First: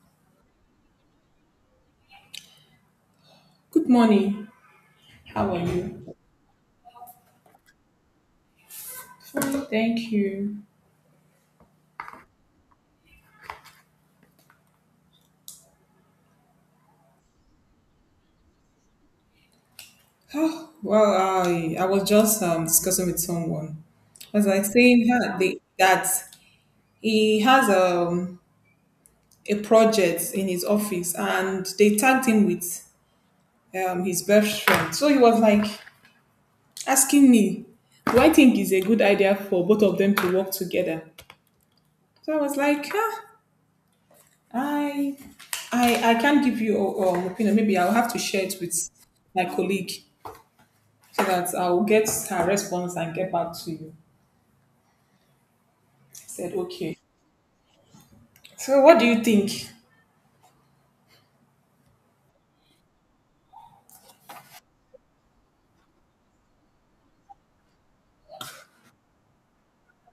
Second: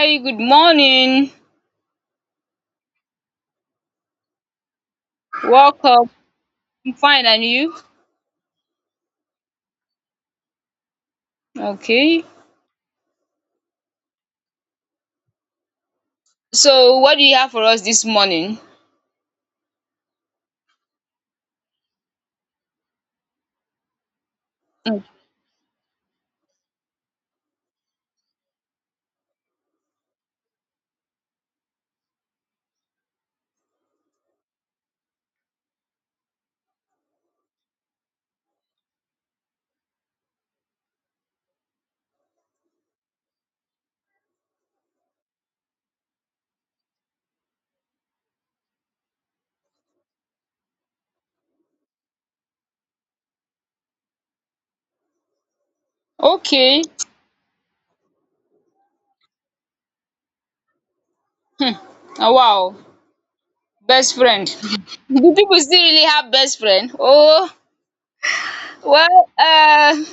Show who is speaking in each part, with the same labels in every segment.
Speaker 1: Hi, good morning.
Speaker 2: Good morning. How are
Speaker 1: Welcome.
Speaker 2: you?
Speaker 1: I'm fine, and you?
Speaker 2: Fine, thank you.
Speaker 1: Okay. So, what do you have for us this morning?
Speaker 2: Oh, well, I was just discussing with someone. As I was like saying that he has a project in his office and they tagged him with his best friend. So he was like asking me, do I think it's a good idea for both of them to work together? So I was like, ah, I, I can't give you an opinion. Maybe I'll have to share it with my colleague, so that I'll get her response and get back to you. I said,
Speaker 1: Okay.
Speaker 2: okay. So what do you think?
Speaker 1: Ah, wow. Best friend. Do people still really have best friend? Oh, well,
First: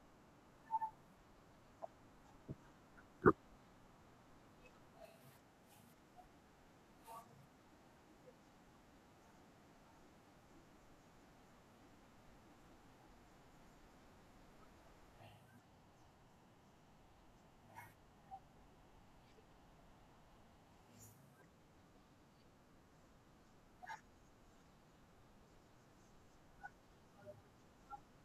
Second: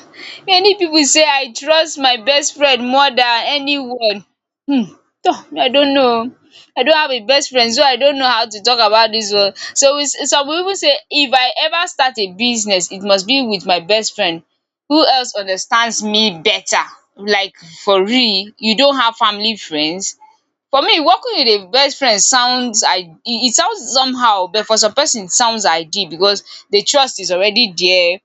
Speaker 1: many pipu say I trust my best friend more than anyone. Tor me I don't know oo, I don't have a best friend so I don't know how to talk about dis one. So we some pipu say if I ever start a business it must be with my best friend who else understands me better. Like for real you don't have family friends? For me working with a best friend sounds I e e sounds somehow but for some person it sounds ideal because the trust is already there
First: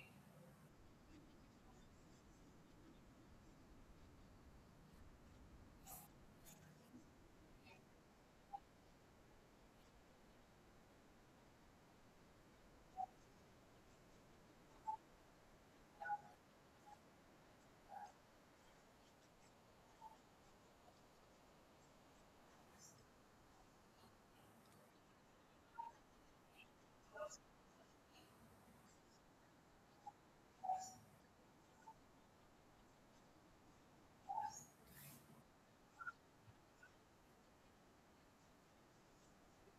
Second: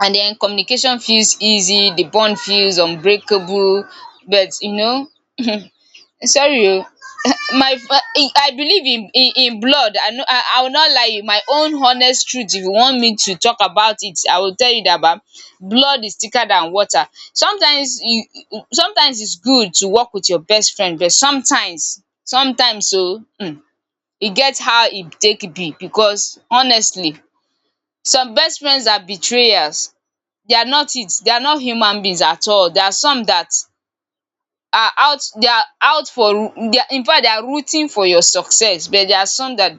Speaker 1: and then communication feels easy, the bond feels unbreakable. But you know, sorry oh, I believe in blood. I will not lie you, my own honest truth if you want me to talk about it, I will tell you that ba blood is thicker than water. Sometimes you sometimes it's good to work with your best friend, but sometimes e get how e take be, because honestly some best friends are betrayers. They are not human beings at all. There are some that are out they are out for, they are, in fact, they are rooting for your success, but there are some that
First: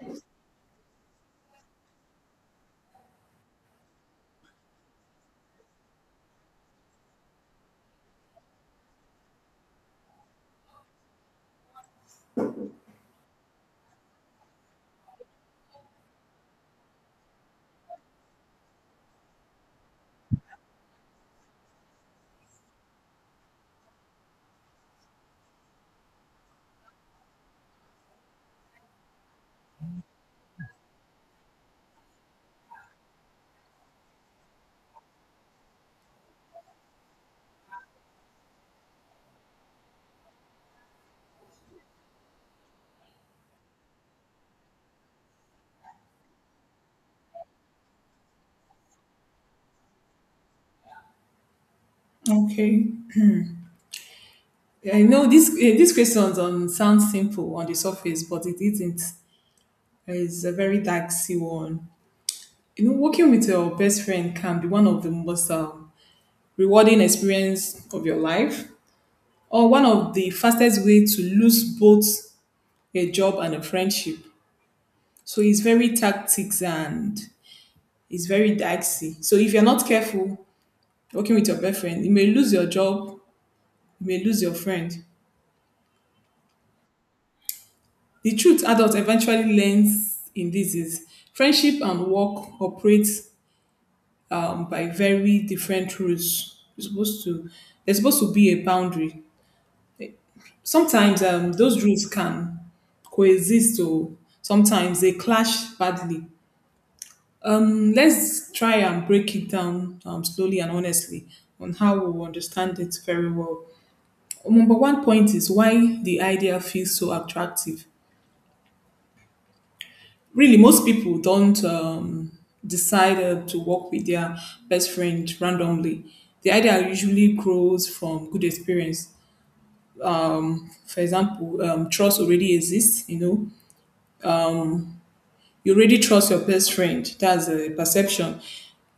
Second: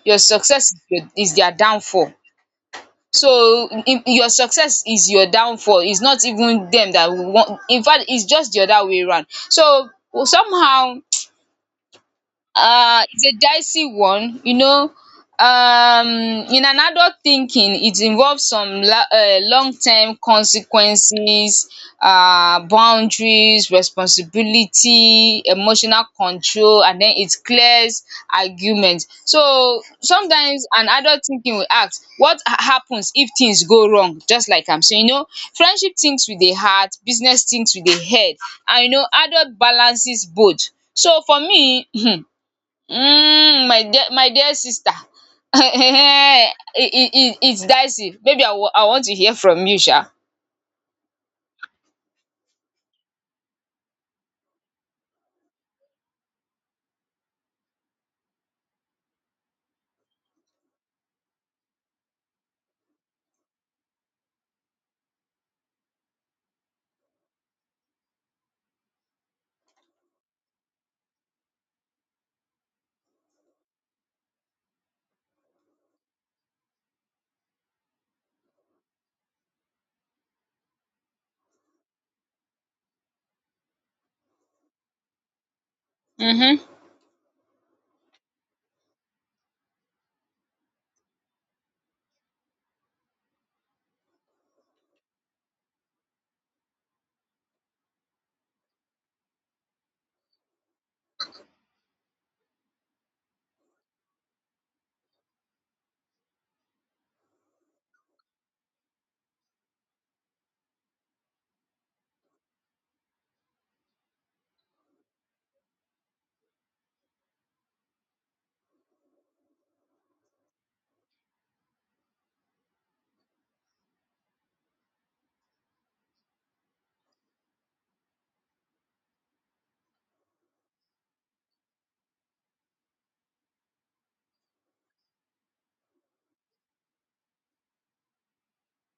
Speaker 1: your success is your is their downfall. So in your success is your downfall, it's not even them that want, in fact it's just the other way around. So somehow it's a dicey one, you know. In an adult thinking, it involves some long-term consequences, boundaries, responsibility, emotional control, and then it clears arguments. So sometimes an adult thinking will ask happens if things go wrong, just like I'm saying, you know. Friendship thinks with the heart, business thinks with the head, and you know, adult balances both. So for me, mm, my dear, my dear sister, it's dicey. Maybe I want to hear from you, Sha.
Speaker 2: Okay. I know this, these questions sound simple on the surface, but it isn't. It's a very dicey one. You know, working with your best friend can be one of the most rewarding experience of your life, or one of the fastest way to lose both a job and a friendship. So it's very tactics and it's very dicey. So if you're not careful, working with your boyfriend, you may lose your job, you may lose your friend.
Speaker 1: Mm-hmm.
Speaker 2: The truth adult eventually learns in this is friendship and work operate by very different rules. You're supposed to There's supposed to be a boundary. Sometimes those rules can coexist, or sometimes they clash badly. Let's try and break it down slowly and honestly on how we will understand it very well. Number one point is why the idea feels so attractive. Really, most people don't decide to work with their best friend randomly. The idea usually grows from good experience. For example, trust already exists. You know, you already trust your best friend. That's a perception.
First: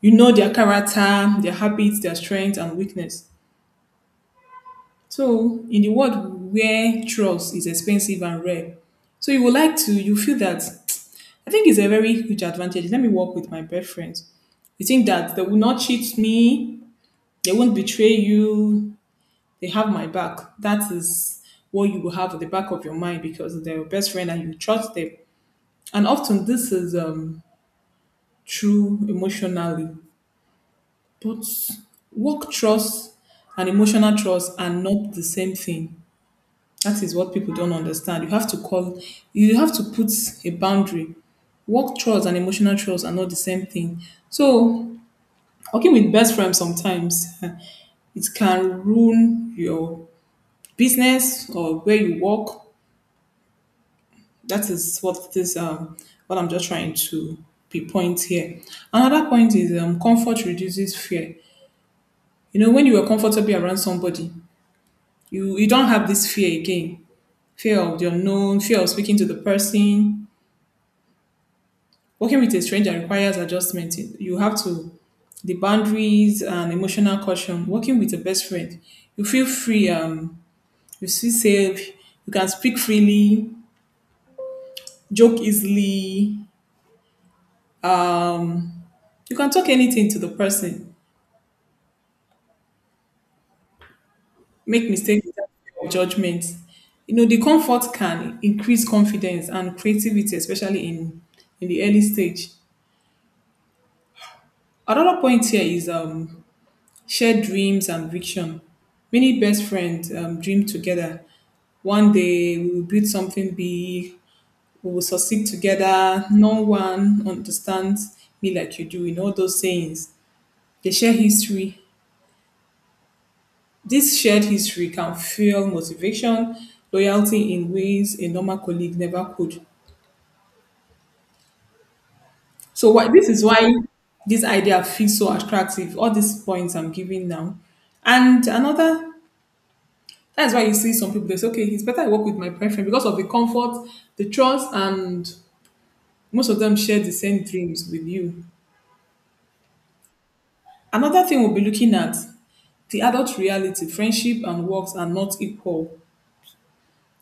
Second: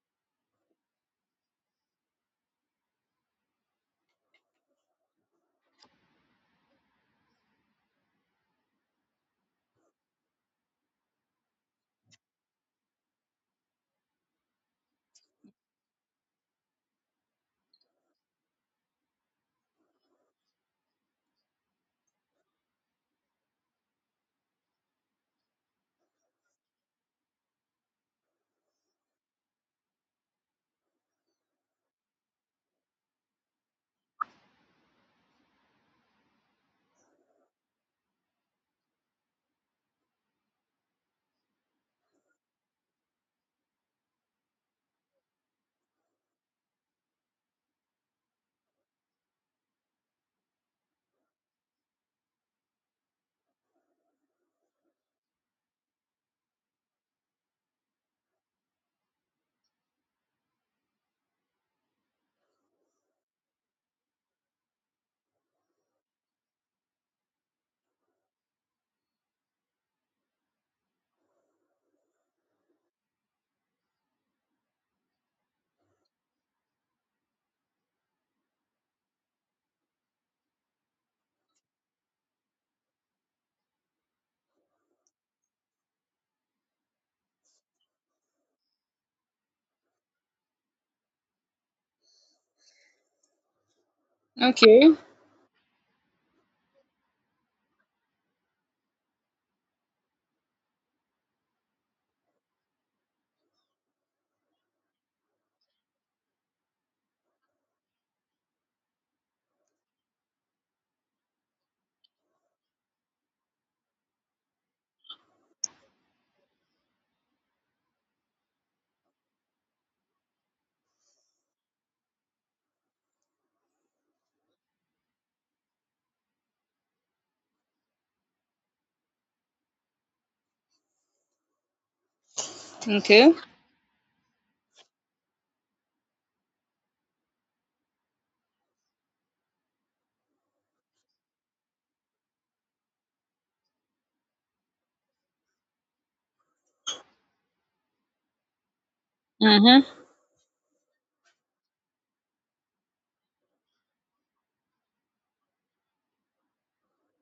Speaker 2: You know their character, their habits, their strengths and weakness. So in the world where trust is expensive and rare, so you would like to you feel that I think it's a very huge advantage. Let me work with my best friends. You think that they will not cheat me, they won't betray you, they have my back. That is what you will have at the back of your mind, because they're your best friend and you trust them. And often this is true emotionally. But work trust and emotional trust are not the same thing. That is what people don't understand. You have to put a boundary. Work trust and emotional trust are not the same thing. So working with best friends sometimes it can ruin your business or where you work. That is what this what I'm just trying to be point here. Another point is comfort reduces fear. You know, when you are comfortable around somebody, you don't have this fear again. Fear of the unknown, fear of speaking to the person. Working with a stranger requires adjustment. You have to The boundaries and emotional caution. Working with a best friend, you feel free. You still save. You can speak freely, joke easily. You can talk anything to the person, make
Speaker 1: Okay.
Speaker 2: mistakes without fear of judgment. You know, the comfort can increase confidence and creativity, especially in the early stage. Another point here is shared dreams and vision. Many best friends dream together. One day we will build something big, we will succeed together, no one understands me like you do, in all those sayings. They share history. This shared history can fuel motivation, loyalty in ways a normal colleague never could. So
Speaker 1: Okay.
Speaker 2: why this idea feels so attractive. All these points I'm giving now, and another, that's why you see some people they say, okay, it's better I work with my boyfriend because of the comfort, the trust, and most of them share the same dreams with you.
Speaker 1: Mm-hmm.
Speaker 2: Another thing we'll be looking at, the adult reality, friendship and works are not equal.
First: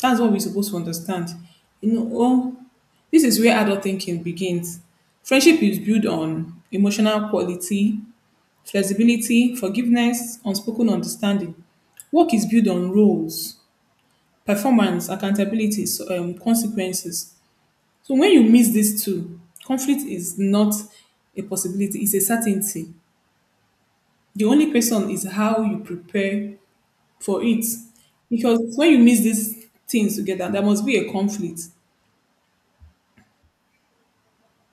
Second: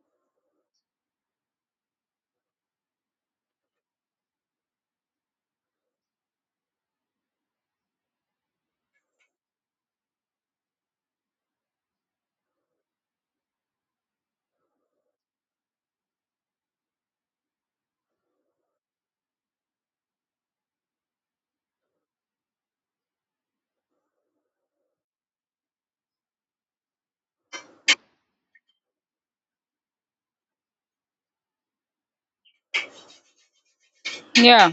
Speaker 2: That's what we're supposed to understand. You know, oh, this is where adult thinking begins. Friendship is built on emotional quality, flexibility, forgiveness, unspoken understanding. Work is built on roles, performance, accountability, so, consequences. So when you miss these two, conflict is not a possibility, it's a certainty. The only person is how you prepare for it. Because when you miss these things together, there must be a conflict.
Speaker 1: Yeah.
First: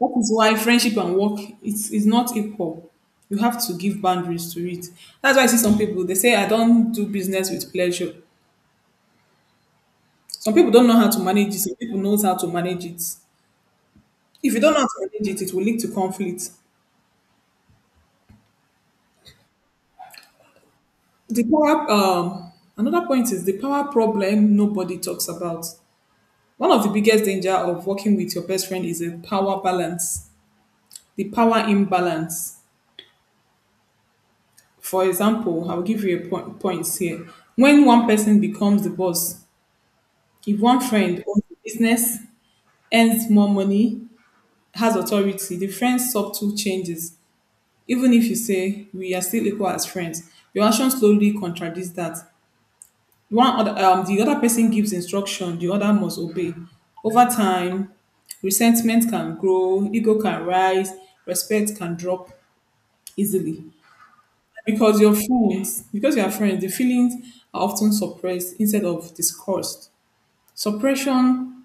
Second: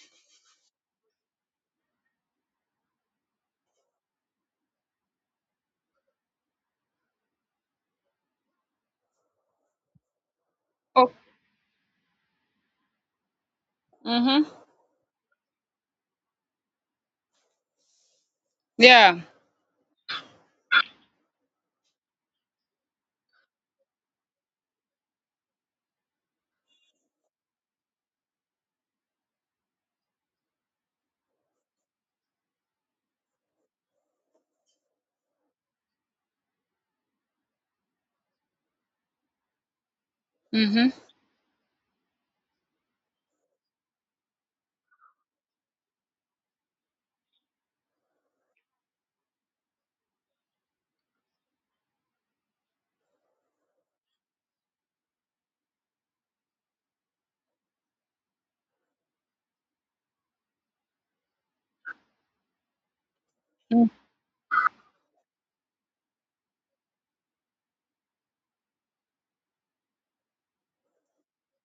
Speaker 2: That is why friendship and work it's is not equal. You have to give boundaries to it. That's why I see some people they say I don't do business with pleasure. Some people don't know how
Speaker 1: Oh.
Speaker 2: to manage it. Some people knows how to manage it.
Speaker 1: Mm-hmm.
Speaker 2: If you don't know how to manage it, it will lead to conflict.
Speaker 1: Yeah.
Speaker 2: The power Another point is the power problem nobody talks about. One of the biggest danger of working with your best friend is a power balance, the power imbalance. For example, I'll give you a point points here. When one person becomes the boss, if one
Speaker 1: Mm-hmm.
Speaker 2: friend owns a business, earns more money, has authority, the friend's subtle changes. Even if you say we are still equal as friends, your action slowly contradicts that. The other person gives instruction, the other must obey. Over time, resentment can grow, ego can rise, respect can drop easily.
Speaker 1: Mm.
Speaker 2: Because your friends, because you are friends, the feelings are often suppressed instead of discussed. Suppression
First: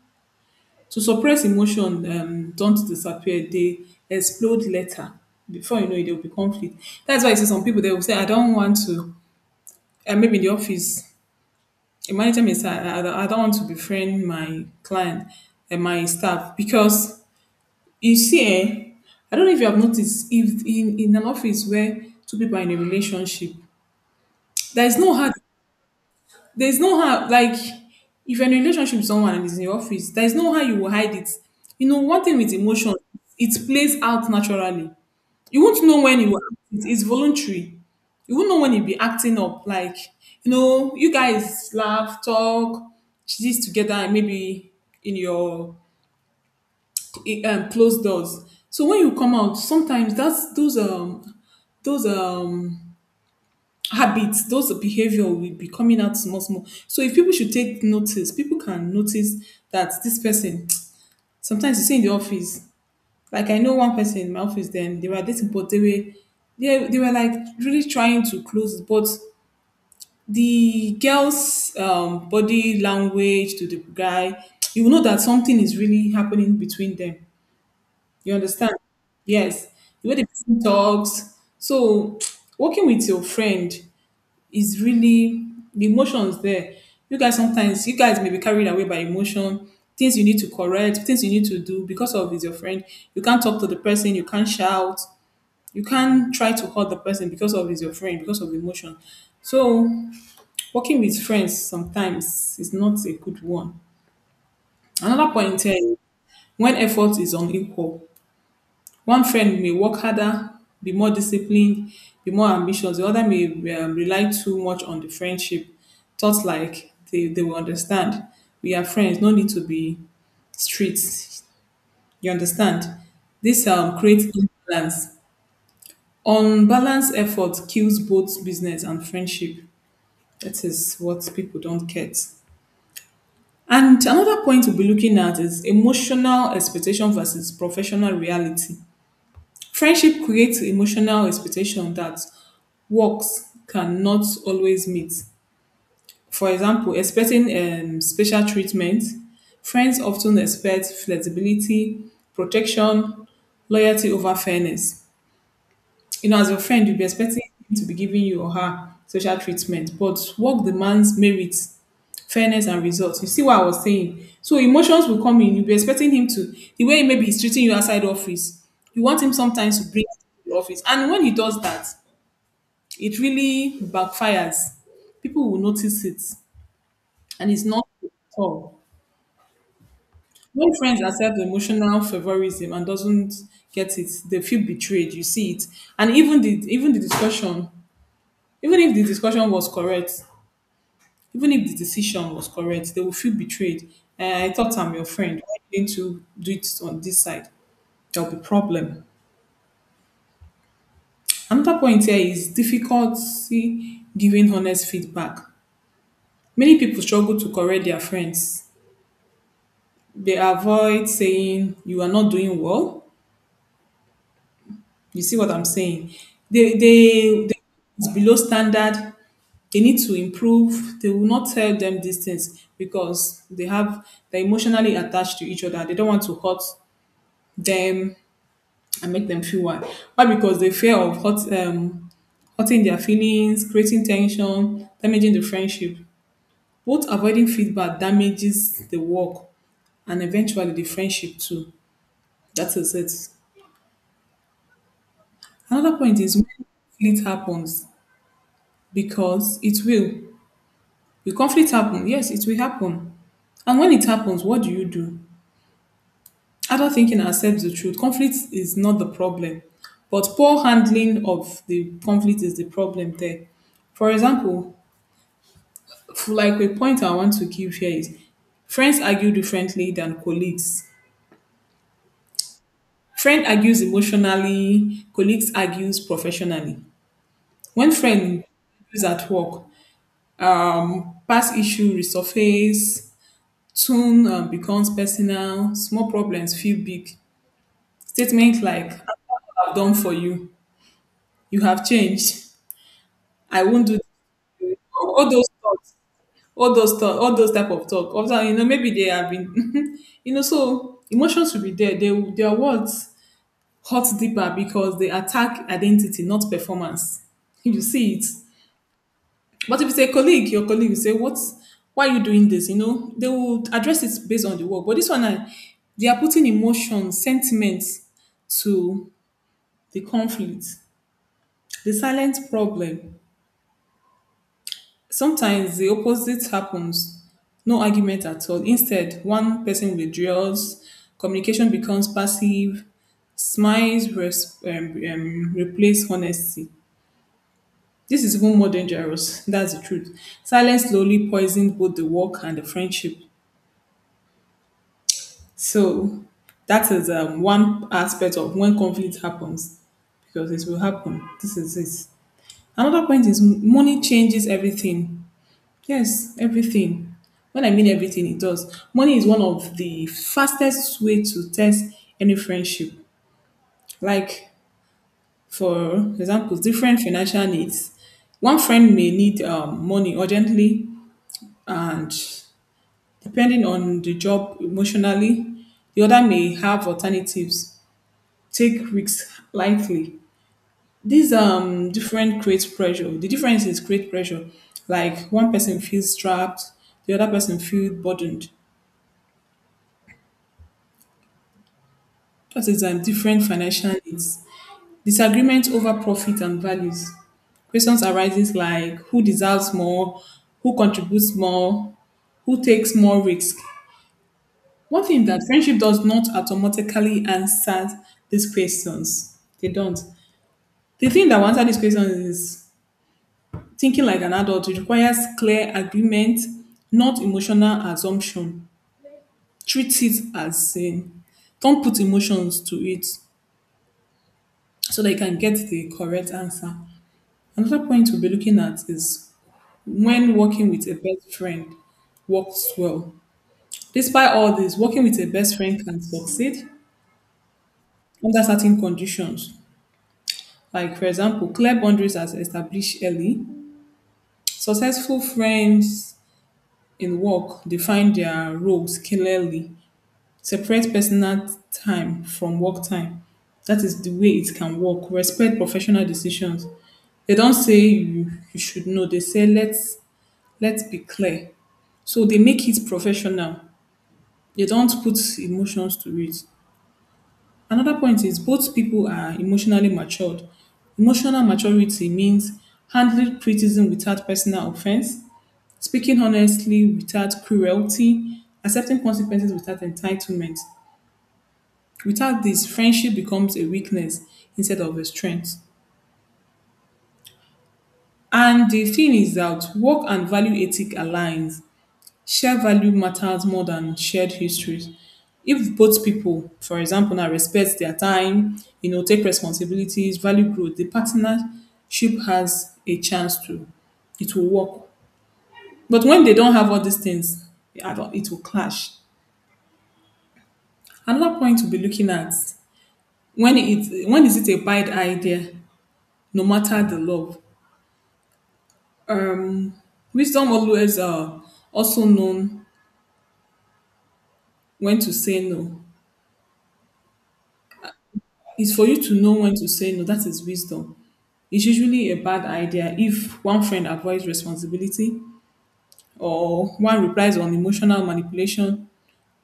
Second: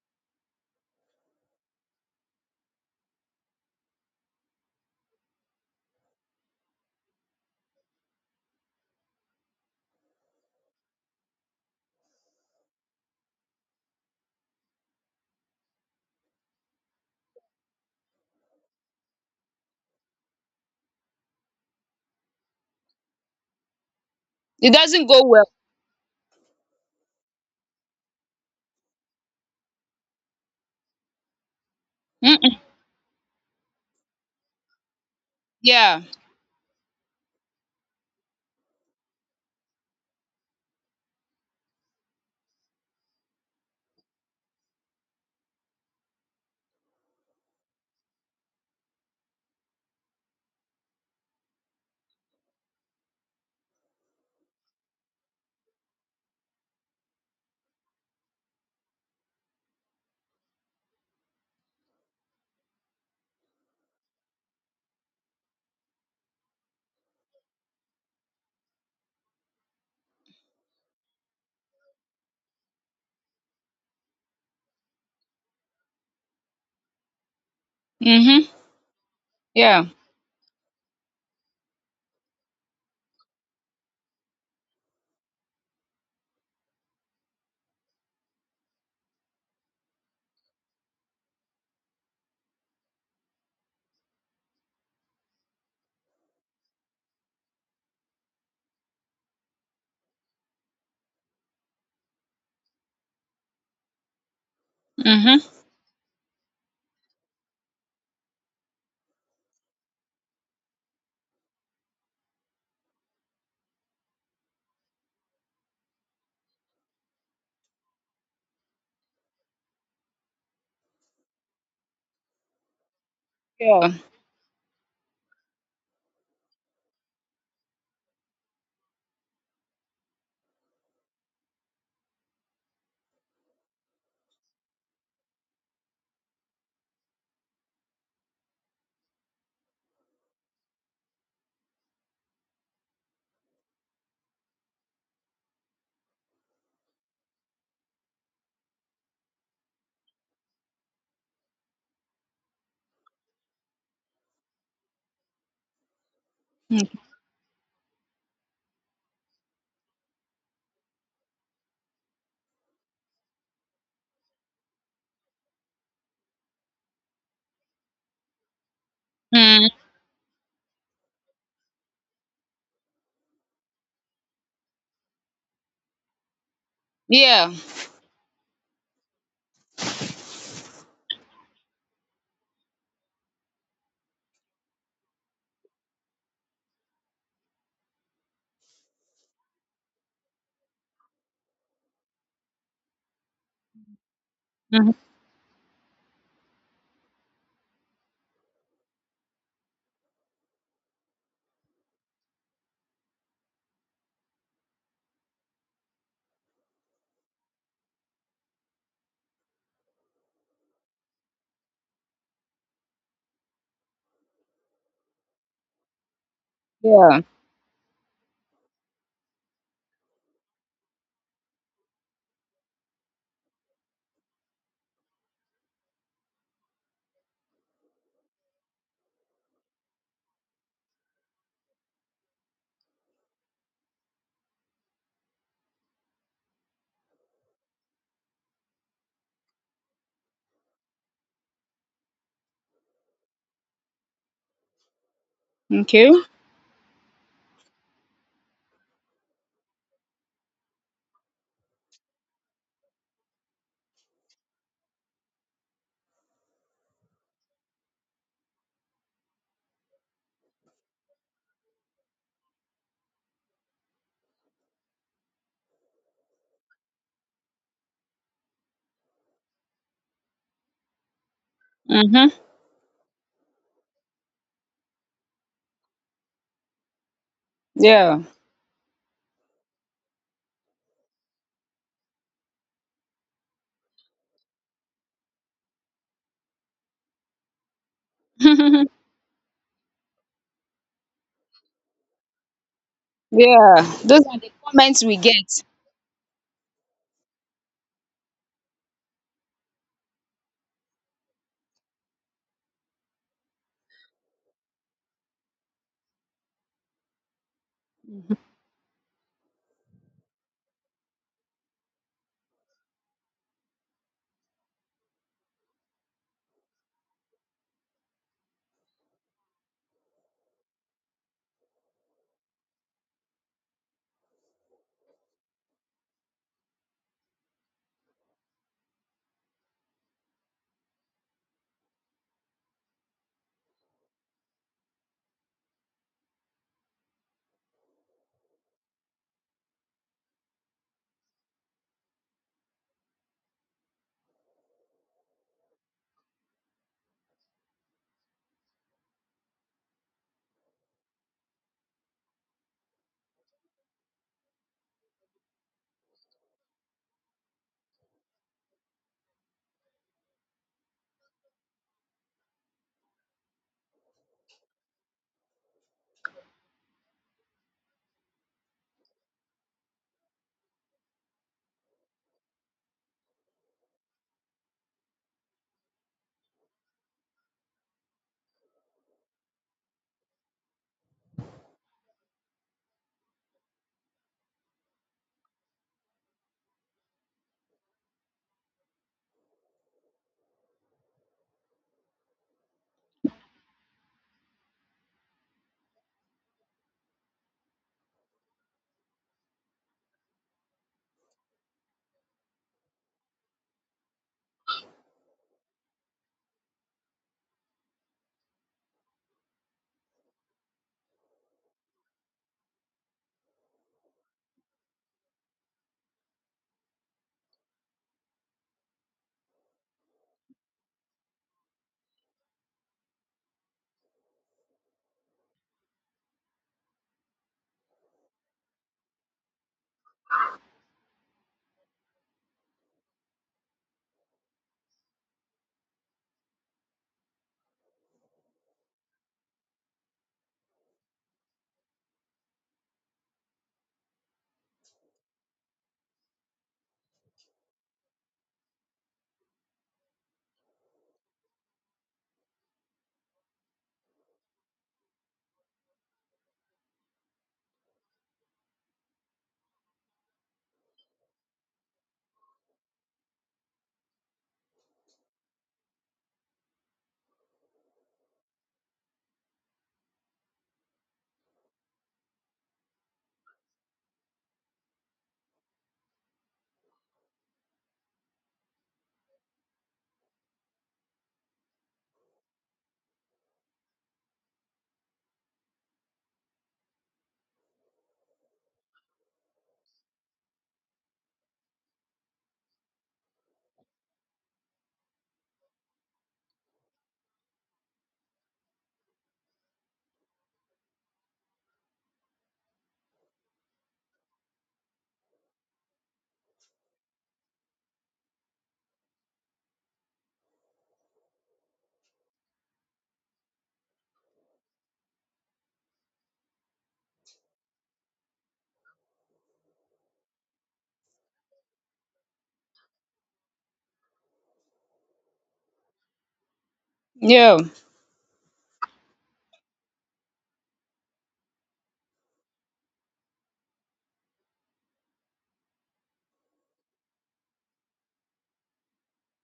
Speaker 2: To suppress emotion don't disappear, they explode later. Before you know it, there will be conflict. That's why I see some people they will say I don't want to. And maybe in the office a manager may say I don't want to befriend my client and my staff, because you see, eh, I don't know if you have noticed, if in an office where two people are in a relationship,
Speaker 1: It
Speaker 2: there is
Speaker 1: doesn't
Speaker 2: no
Speaker 1: go
Speaker 2: hard
Speaker 1: well.
Speaker 2: there's no how, like, if you're in a relationship with someone and it's in your office, there's no how you will hide it. You know, one thing with
Speaker 1: Mm-mm.
Speaker 2: emotion, it plays out naturally. You won't know
Speaker 1: Yeah.
Speaker 2: when you will act It's voluntary. You won't know when you'll be acting up. Like, you know, you guys laugh, talk, this together, and maybe in your closed doors. So when you come out, sometimes that's those habits, those behavior will be coming out small, small. So if people should take notice, people can notice that this person, sometimes you see in the office, like I know one person in my office, then they were dating, but they were like really trying to close, but the girl's body language to the guy, you will know that something is really happening between them. You
Speaker 1: Mm-hmm.
Speaker 2: understand? Yes.
Speaker 1: Yeah.
Speaker 2: The way the person talks. So working with your friend is really the emotions there. You guys may be carried away by emotion, things you need to correct, things you need to do because of is your friend. You can't talk to the person, you can't shout, you can't try to hurt the person because of is your friend, because of emotion. So working with friends sometimes is not a good one. Another
Speaker 1: Mm-hmm.
Speaker 2: point is when effort is unequal. One friend may work harder, be more disciplined, be more ambitious. The other may rely too much on the friendship, thoughts like they will understand. We are friends, no need to be strict. You understand? This
Speaker 1: Yeah.
Speaker 2: creates imbalance. Unbalanced effort kills both business and friendship. That is what people don't get. And another point we'll be looking at is emotional expectation versus professional reality. Friendship creates emotional expectation that works cannot always meet. For example, expecting special treatment, friends often expect flexibility, protection, loyalty over fairness. You know, as your friend, you'd
Speaker 1: Mm-hmm.
Speaker 2: be expecting him to be giving you or her social treatment, but work demands merit, fairness, and results. You see what I was saying? So emotions will come in. You'll be expecting him to, the way maybe he's treating you outside office, you want him sometimes to bring you to the office. And when he does that, it really backfires. People will notice it, and
Speaker 1: Yeah.
Speaker 2: it's not good at all. When friends accept emotional favorism and doesn't get it, they feel betrayed. You see it, and even the discussion, even if the discussion was correct, even if the decision was correct, they will feel betrayed. Eh, I thought
Speaker 1: Mm-hmm.
Speaker 2: I'm your friend, why didn't you do it on this side? There'll be problem. Another point here is difficulty giving honest feedback. Many people struggle to correct their friends. They avoid saying you are not doing well. You see what I'm saying? they
Speaker 1: Yeah.
Speaker 2: they, they it's below standard, they need to improve. They will not tell them these things because they're emotionally attached to each other. They don't want to hurt them and make them feel why. Why? Because they fear of hurting their feelings, creating tension, damaging the friendship. Both avoiding feedback damages the work and eventually the friendship too. That is it. Another
Speaker 1: Okay.
Speaker 2: point is when conflict happens because it will. Will conflict happen? Yes, it will happen. And when it happens, what do you do? Adult thinking accepts the truth. Conflict is not the problem, but poor handling of the conflict is the problem there. For example, like a point I want to give here is friends argue differently than colleagues.
Speaker 1: Mm-hmm.
Speaker 2: Friend argues emotionally, colleagues argues professionally. When
Speaker 1: Yeah.
Speaker 2: friend is at work, past issue resurface, tune becomes personal, small problems feel big. Statements
Speaker 1: Yeah.
Speaker 2: like "I've done for you," "You have changed," I won't do
Speaker 1: Those are the
Speaker 2: this.
Speaker 1: comments we
Speaker 2: All those
Speaker 1: get.
Speaker 2: thoughts, all those thoughts, all those type of talk. Also, you know, maybe they have been, you know, so emotions will be there. They their words hurt deeper because they attack identity, not performance. You see it. But if it's a colleague, your colleague will say, "What? Why are you doing this?" You know, they will address it based on the work. But this one, they are putting emotions, sentiments to the conflict, the silent problem. Sometimes the opposite happens, no argument at all. Instead, one person withdraws, communication becomes passive, smiles replace honesty. This is even more dangerous. That's the truth. Silence slowly poisons both the work and the friendship. So, that is one aspect of when conflict happens because it will happen. This is it. Another point is money changes everything. Yes, everything. When I mean everything, it does. Money is one of the fastest way to test any friendship. Like, for example, different financial needs. One friend may need money urgently, and depending on the job emotionally, the other may have alternatives, take risks lightly. These different creates pressure. The difference is create pressure. Like one person feels trapped, the other person feels burdened. Choices and different financial needs, disagreement over profit and values. Questions arises like who deserves more, who contributes more, who takes more risk. One thing that friendship does not automatically answer these questions. They don't. The thing that will answer these questions is thinking like an adult. It requires clear agreement, not emotional assumption. Treat it as in. Don't put emotions to it so that you can get the correct answer. Another point we'll be looking at is when working with a best friend works well. Despite all this, working with a best friend can succeed under certain conditions. Like, for example, clear boundaries are established early. Successful friends in work define their roles clearly, separate personal time from work time. That is the way it can work. Respect professional decisions. They don't say you should know, they say let's be clear. So they make it professional. They don't put emotions to it. Another point is both people are emotionally matured. Emotional maturity means handling criticism without personal offense, speaking honestly without cruelty, accepting consequences without entitlement. Without this, friendship becomes a weakness instead of a strength. And the thing is that work and value ethic aligns. Shared value matters more than shared histories. If both people, for example, now respect their time, you know, take responsibilities, value growth, the partnership has a chance to. It will work. But when they don't have all these things, I don't- it will clash. Another point to be looking at, when is it a bad idea, no matter the love. Um, Wisdom always, also known when to say no.
Speaker 1: Yeah.
Speaker 2: It's for you to know when to say no. That is wisdom. It's usually a bad idea if one friend avoids responsibility or one replies on emotional manipulation.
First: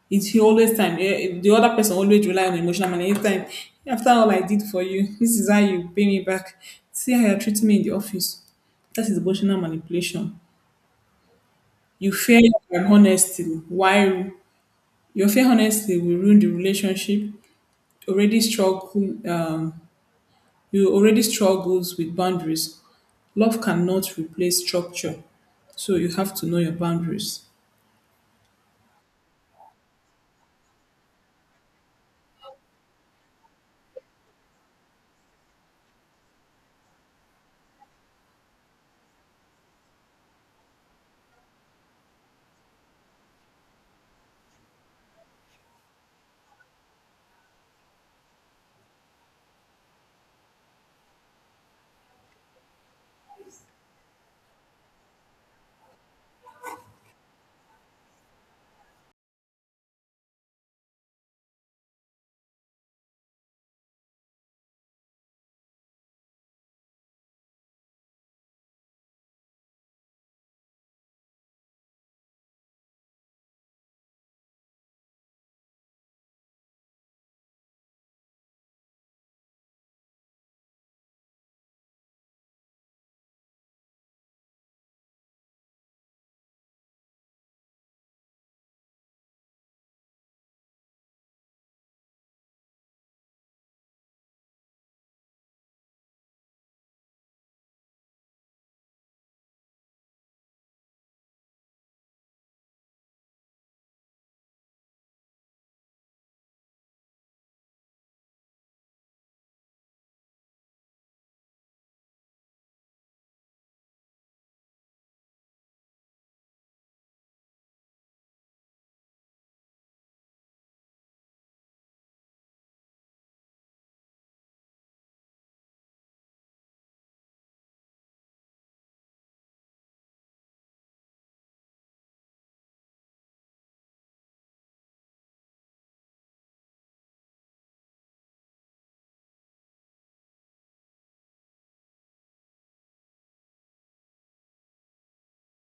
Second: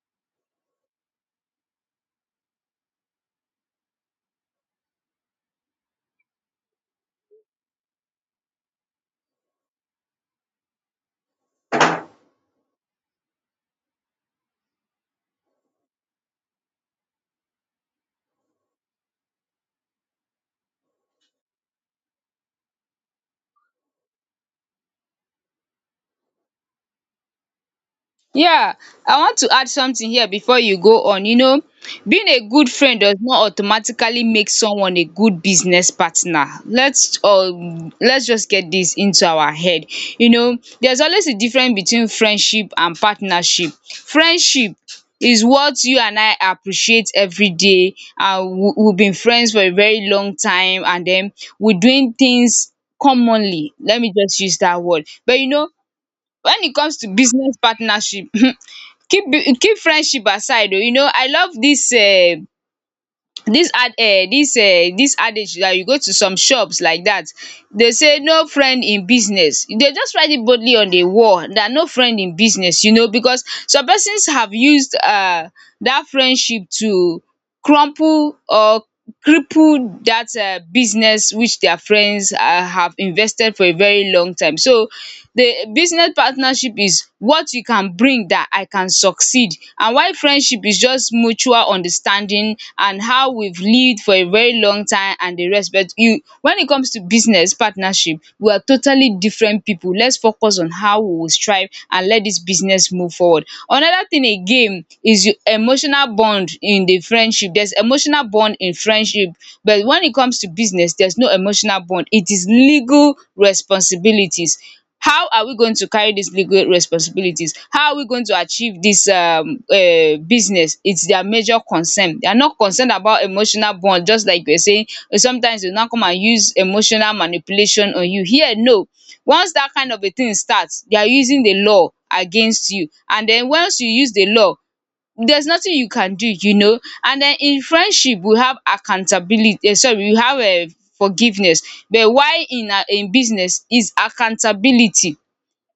Speaker 2: It's always time. The other person always rely on emotional manipulation. Anytime, after all I did for you, this is how you pay me back. See how you're treating me in the office. That is emotional manipulation. You fear your honesty. Why? Your fear honesty will ruin the relationship. Already struggle You already struggles with boundaries. Love cannot replace structure. So you have to know your boundaries.
Speaker 1: Yeah, I want to add something here before you go on. You know, being a good friend does not automatically make someone a good business partner. Let's just get this into our head. You know, there's always a difference between friendship and partnership. Friendship is what you and I appreciate every day, and we've been friends for a very long time, and then we're doing things commonly. Let me just use that word. But you know, when it comes to business partnership, keep keep friendship aside o. You know, I love dis dis dis adage dat you go to some shops like dat, dey say no friend in business. Dey just write it boldly on the wall dat no friend in business, you know, because some persons have used dat friendship to crumple or cripple that business which their friends have invested for a very long time. So the business partnership is what you can bring that I can succeed, and why friendship is just mutual understanding and how we've lived for a very long time and the rest. But you, when it comes to business partnership, we are totally different people. Let's focus on how we will strive and let this business move forward. Another thing again is your emotional bond in the friendship. There's emotional bond in friendship, but when it comes to business, there's no emotional bond, it is legal responsibilities. How are we going to carry these legal responsibilities, how are we going to achieve this business? It's their major concern. They are not concerned about emotional bond. Just like we're saying, eh, sometimes they now come and use emotional manipulation on you here. No, once that kind of a thing starts, they are using the law against you, and then once you use the law, there's nothing you can do, you know. And den in friendship we have accountability sorry we have forgiveness, but while in business is accountability.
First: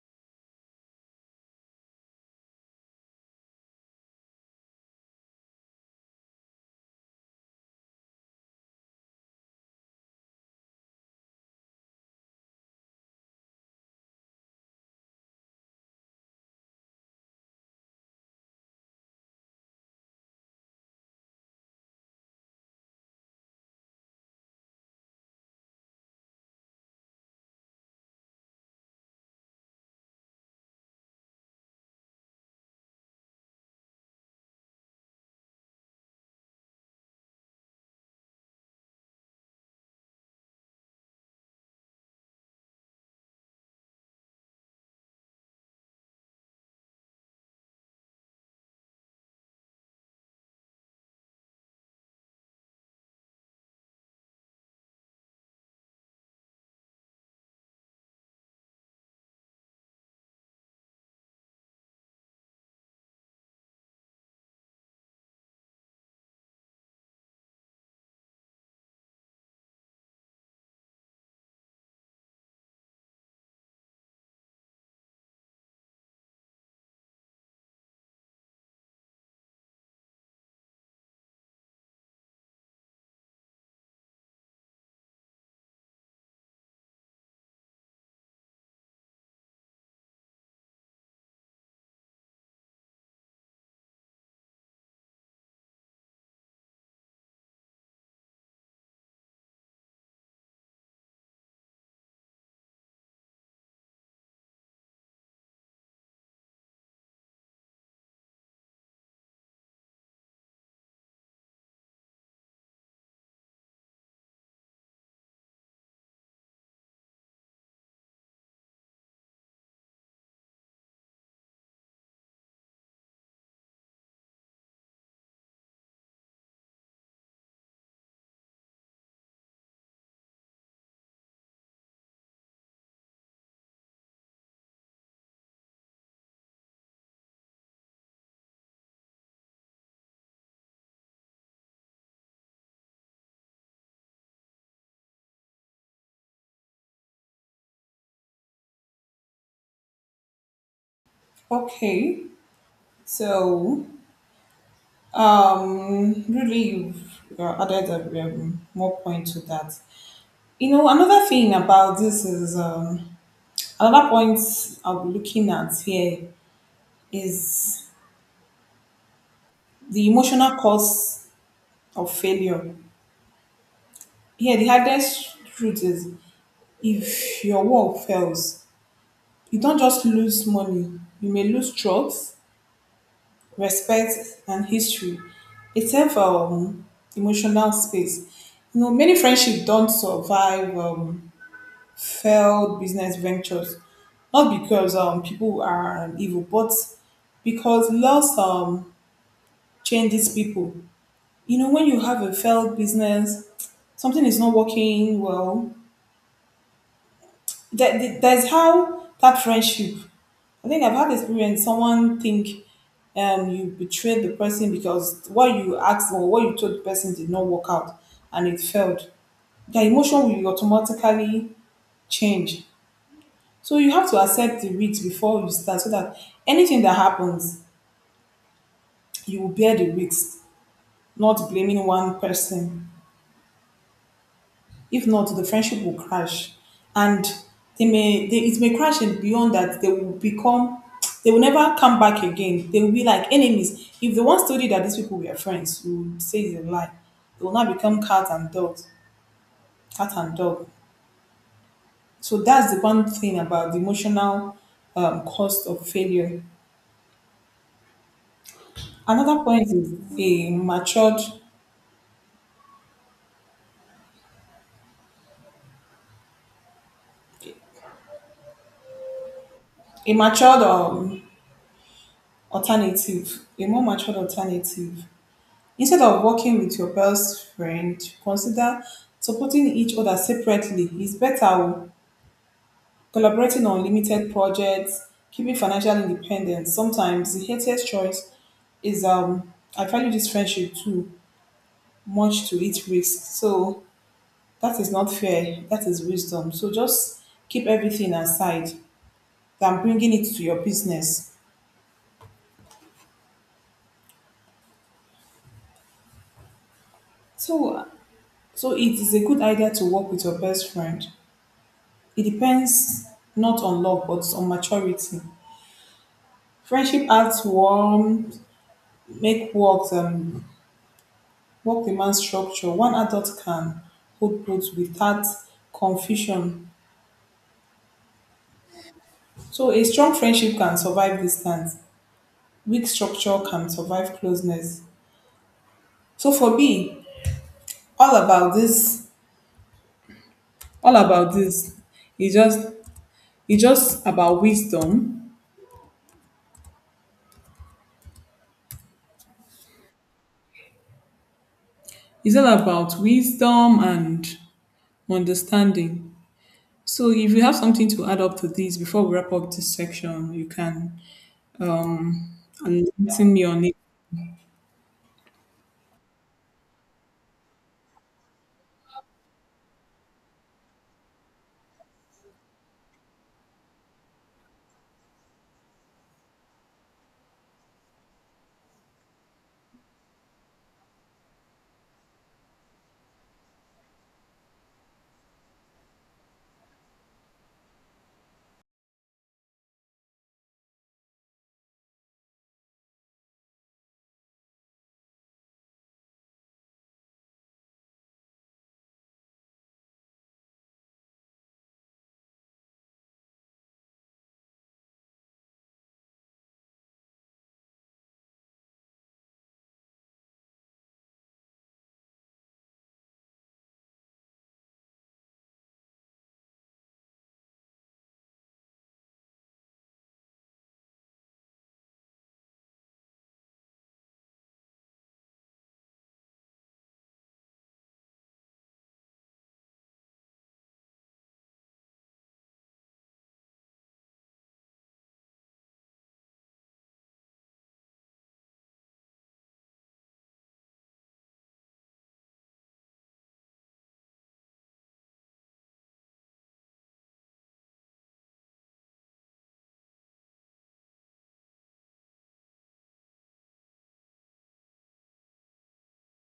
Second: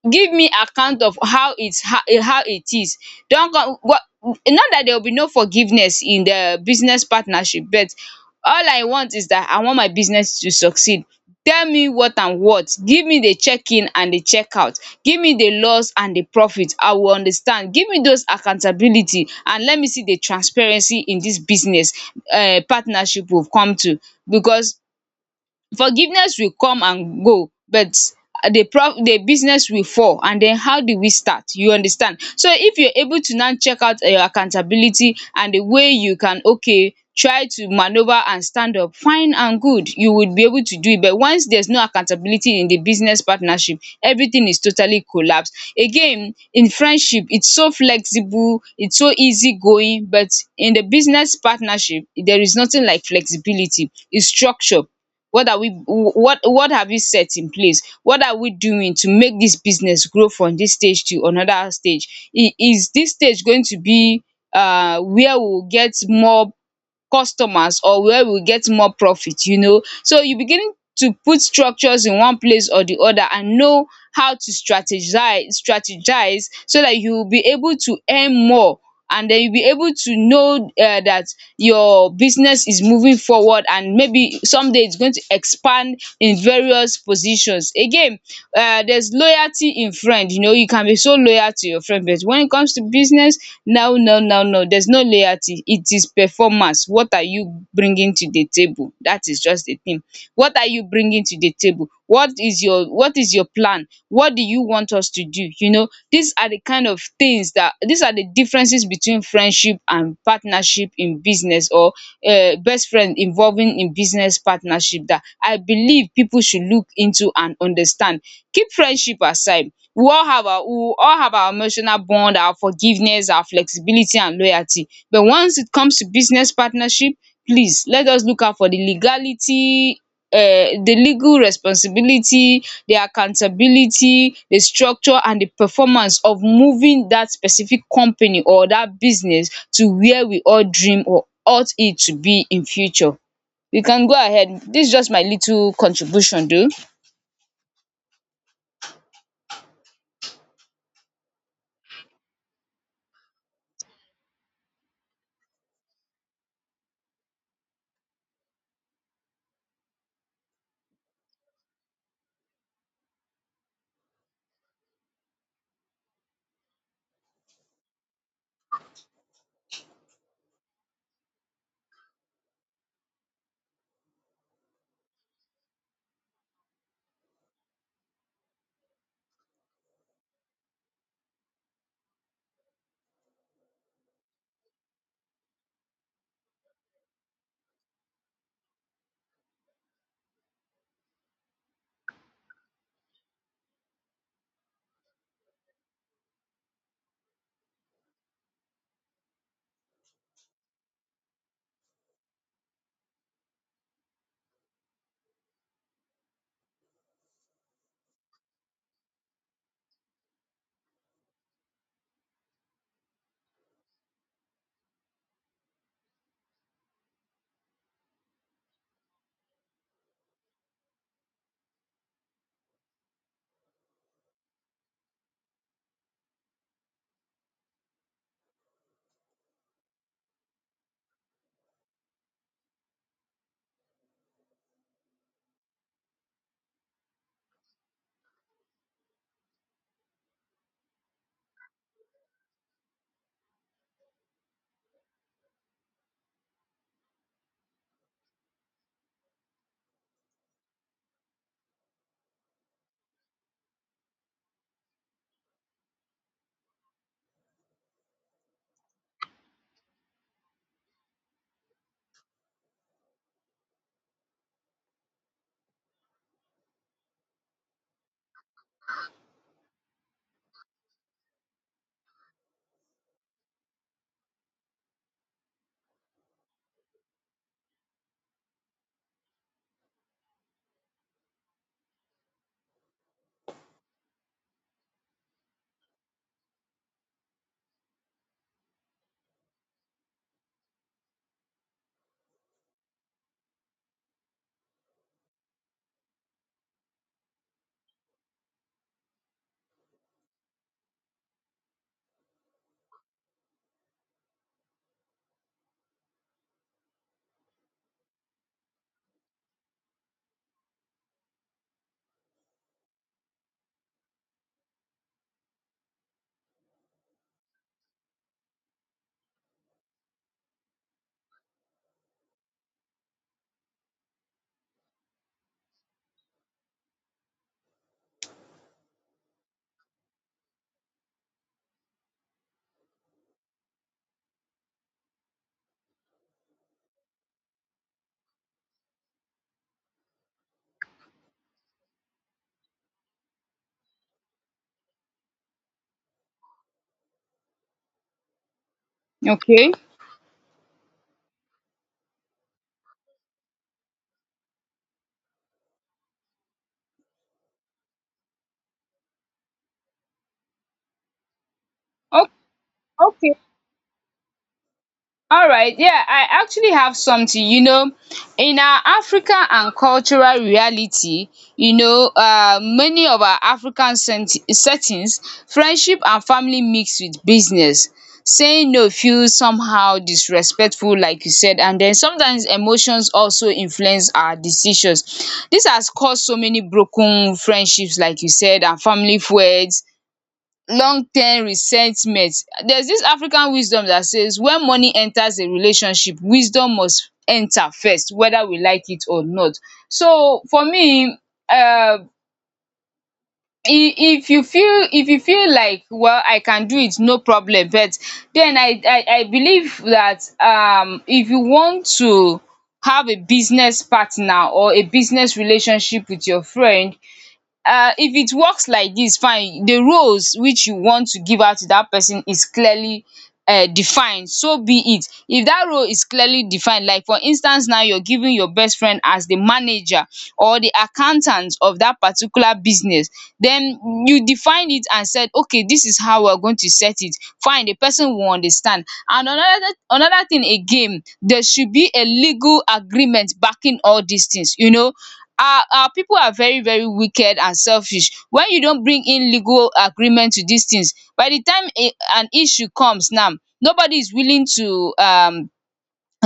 Speaker 1: Give me account of how it's how, how it is. Don't come what Not that there will be no forgiveness in the business partnership, but all I want is that I want my business to succeed. Tell me what and what, give me the check in and the check out, give me the loss and the profit, I will understand. Give me those accountability and let me see the transparency in this business partnership we've come to. Because forgiveness will come and go, but the business will fall, and then how do we start, you understand. So if you're able to now check out your accountability and the way you can, okay, try to manoeuvre and stand up, fine and good, you would be able to do it. But once there's no accountability in the business partnership, everything is totally collapsed. Again in friendship, it's so flexible, it's so easy going, but in the business partnership there is nothing like flexibility, it's structure. What are we, what have you set in place? What are we doing to make this business grow from this stage to another stage? Is this stage going to be where we will get more customers, or where we get more profit? You know, so you begin to put structures in one place or the other, and know how to strategize, so that you will be able to earn more, and then you'll be able to know that your business is moving forward, and maybe someday it's going to expand in various positions again. There's loyalty in friend, you know, you can be so loyal to your friend, but when it comes to business, no, no, no, no, there's no loyalty, it is performance. What are you bringing to the table? That is just the thing. What are you bringing to the table? What is your, what is your plan? What do you want us to do? You know, these are the kind of things, that these are the differences between friendship and partnership in business, or best friend involving in business partnership, that I believe people should look into and understand. Keep friendship aside. We all have our we all have our emotional bond, our forgiveness, our flexibility, and loyalty, but once it comes to business partnership, please let us look out for the legality, the legal responsibility, the accountability, the structure, and the performance of moving that specific company or that business to where we all dream or ought it to be in future. You can go ahead, this is just my little contribution though.
Speaker 2: Okay, so really, you've added a more point to that. You know, another thing about this is another point I'll be looking at here is the emotional cost of failure. Here, the hardest truth is if your work fails, you don't just lose money, you may lose trust, respect, and history. It's have emotional space. You know, many friendships don't survive failed business ventures, not because people are evil, but because loss changes people. You know, when you have a failed business, something is not working well, that's how that friendship. I think I've had experience. Someone think you betrayed the person because what you asked or what you told the person did not work out and it failed. The emotion will automatically change. So you have to accept the risk before you start, so that anything that happens, you will bear the risk, not blaming one person. If not, the friendship will crash, and it may crash and beyond that they will become they will never come back again. They will be like enemies. If the one told you that these people were friends, you will say it's a lie. They will now become cat and dog, cat and dog. So that's the one thing about the emotional cost of failure. Another point is a matured alternative, a more matured alternative. Instead of working with your best friend, consider supporting each other separately. It's better o, collaborating on limited projects, keeping financial independence. Sometimes the healthiest choice is I value this friendship too much to its risk. So that is not fair. That is wisdom. So just keep everything aside than bringing it to your business. So so it is a good idea to work with your best friend. It depends not on love but on maturity. Friendship acts warm, make work demand structure. One adult can hold both without confusion. So a strong friendship can survive distance. Weak structure can survive closeness. So for me, all about this, all about this, it's just it's just about wisdom.
Speaker 1: Okay.
Speaker 2: It's all about wisdom and understanding. So if you have something to add up to this before we wrap up this section, you can
Speaker 1: O-
Speaker 2: enlighten
Speaker 1: okay.
Speaker 2: me on it.
Speaker 1: All right, yeah, I actually have something. You know, in our African and cultural reality, you know, many of our African settings, friendship and family mix with business. Saying no feels somehow disrespectful, like you said, and then sometimes emotions also influence our decisions. This has caused so many broken friendships, like you said, and family feuds, long term resentment. There's this african wisdom that says, when money enters a relationship, wisdom must enter first, whether we like it or not. So for me, uh if if you feel like, well, I can do it, no problem, but then I believe that if you want to have a business partner or a business relationship with your friend, if it works like this, fine, the roles which you want to give out to that person is clearly defined, so be it. If that role is clearly defined, like for instance now you're giving your best friend as the manager or the accountant of that particular business, then you define it and said, okay, this is how we're going to set it, fine, the person will understand. And another thing again, there should be a legal agreement backing all these things, you know. Our people are very very wicked and selfish. When you don bring in legal agreement to dis things by the time an issue comes now, nobody is willing to um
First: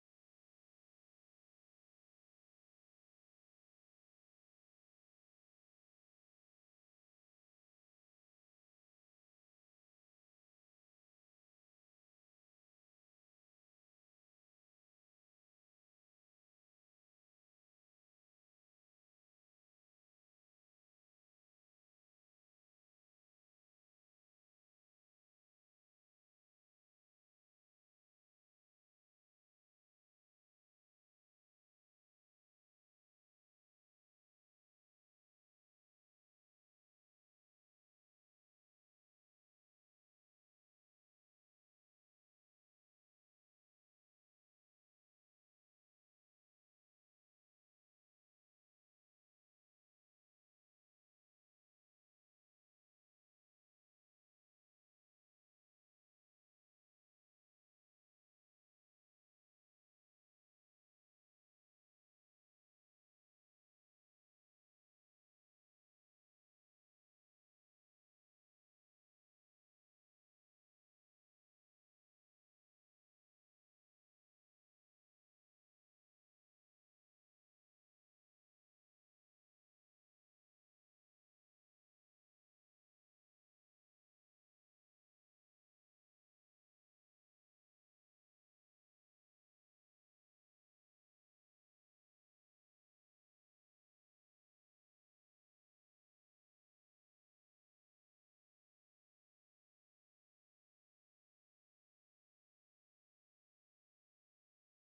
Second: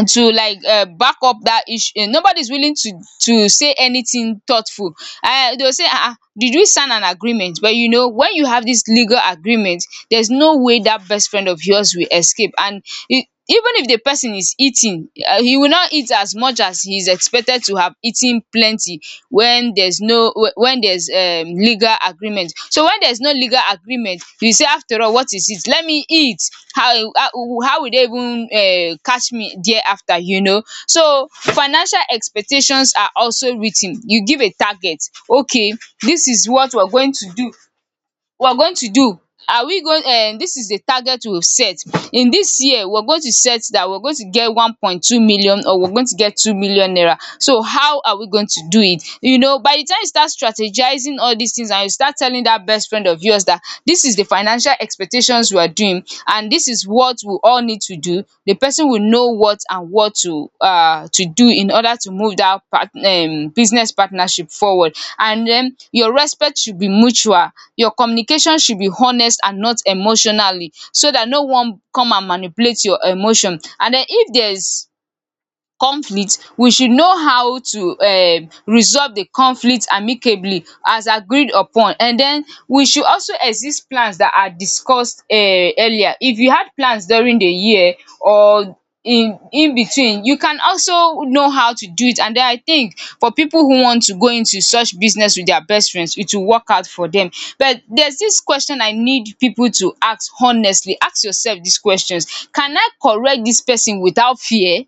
Speaker 1: to like, back up that issue. Nobody's willing to say anything thoughtful. They'll say, ah, ah, did we sign an agreement? But you know, when you have this legal agreement, there's no way that best friend of yours will escape. And even if the person is eating, he will not eat as much as he is expected to have eaten plenty when there's no when there's legal agreement. So when there's no legal agreement, you say, after all what is it, let me eat. How how will they even catch me thereafter. So financial expectations are also written. You give a target. Okay, this is what we're going to do, we're going to do are we going this is the target we've set. In this year we're going to set that we're going to get 1.2 million, or we're going to get 2 million naira. So how are we going to do it. By the time you start strategizing all these things, and you start telling that best friend of yours that this is the financial expectations we are doing, and this is what we all need to do, the person will know what and what to do in order to move that part business partnership forward. And then, your respect should be mutual, your communication should be honest and not emotionally, so that no one come and manipulate your emotion. And then, if there is conflict, we should know how to resolve the conflict amicably as agreed upon. And then we should also exist plans that are discussed earlier. If you had plans during the year or in between, you can also know how to do it. And then I think for people who want to go into such business with their best friends, it will work out for them. But there's this question I need people to ask. Honestly, ask yourself these questions. Can I correct this person without fear?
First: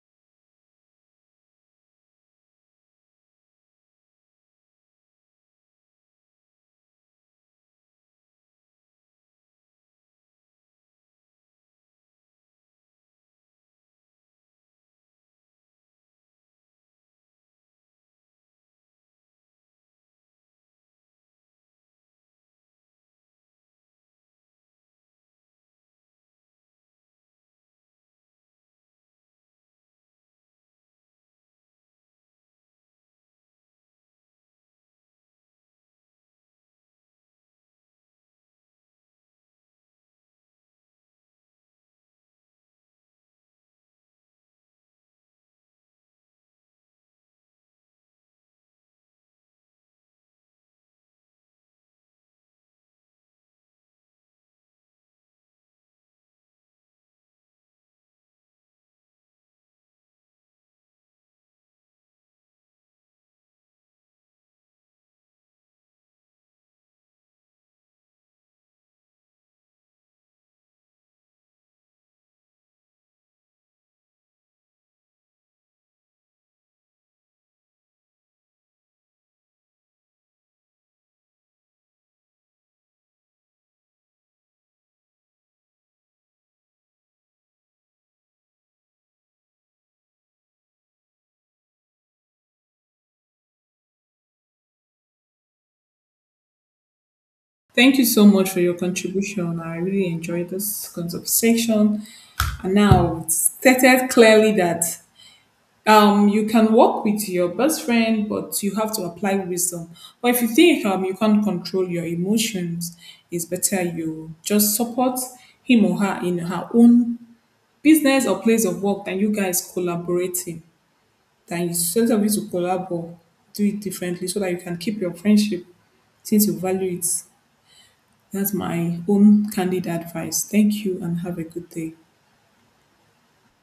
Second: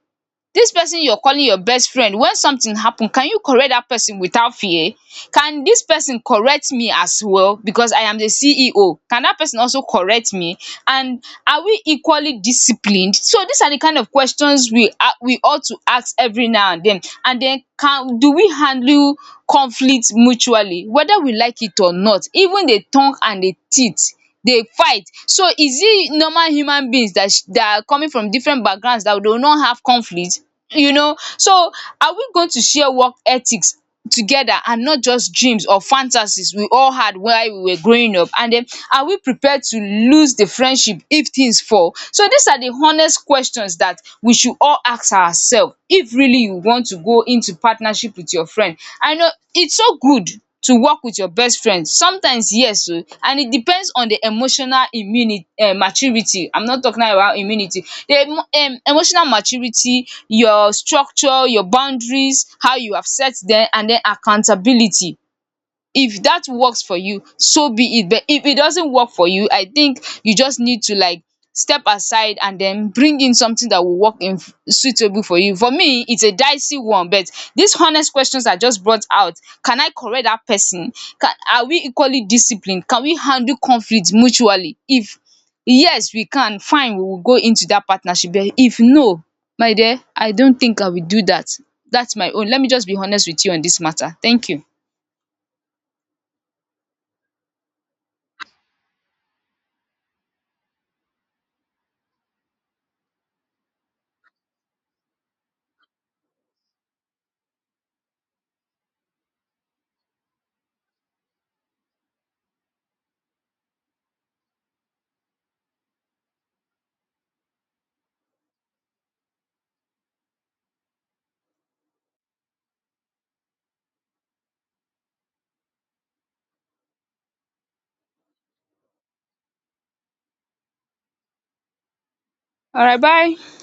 Speaker 1: This person you're calling your best friend, when something happen, can you correct that person without fear? Can this person correct me as well? Because I am the CEO, can that person also correct me? And are we equally disciplined? So these are the kind of questions we ought to ask every now and then. And then, can do we handle conflict mutually? Whether we like it or not, even the tongue and the teeth dey fight. So is it normal human beings that that are coming from different backgrounds that they will not have conflict? So are we going to share work ethics together, and not just dreams or fantasies we all had while we were growing up? And then, are we prepared to lose the friendship if things fall? So these are the honest questions that we should all ask ourselves if really you want to go into partnership with your friend. I know it's so good to work with your best friend sometimes, yes o. And it depends on the emotional immuni maturity. I'm not talking now about immunity, the emotional maturity, your structure, your boundaries, how you have set dem, and den accountability. If that works for you, so be it. But if it doesn't work for you, I think you just need to like step aside and then bring in something that will work in, suitable for you. For me, it's a dicey one, but these honest questions are just brought out. Can I correct that person? Can Are we equally disciplined? Can we handle conflict mutually? If yes, we can, fine, we will go into that partnership. But if no, my dear, I don't think I will do that. That's my own. Let me just be honest with you on this matter. Thank you.
Speaker 2: Thank you so much for your contribution. I really enjoyed this conversation. And now it's stated clearly that you can work with your best friend, but you have to apply wisdom. But if you think you can't control your emotions, it's better you just support him or her in her own business or place of work than you guys collaborating. Than you sort of you to collaborate, do it differently so that you can keep your friendship since you value it. That's my own candid advice. Thank you and have a good day.
Speaker 1: All right, bye.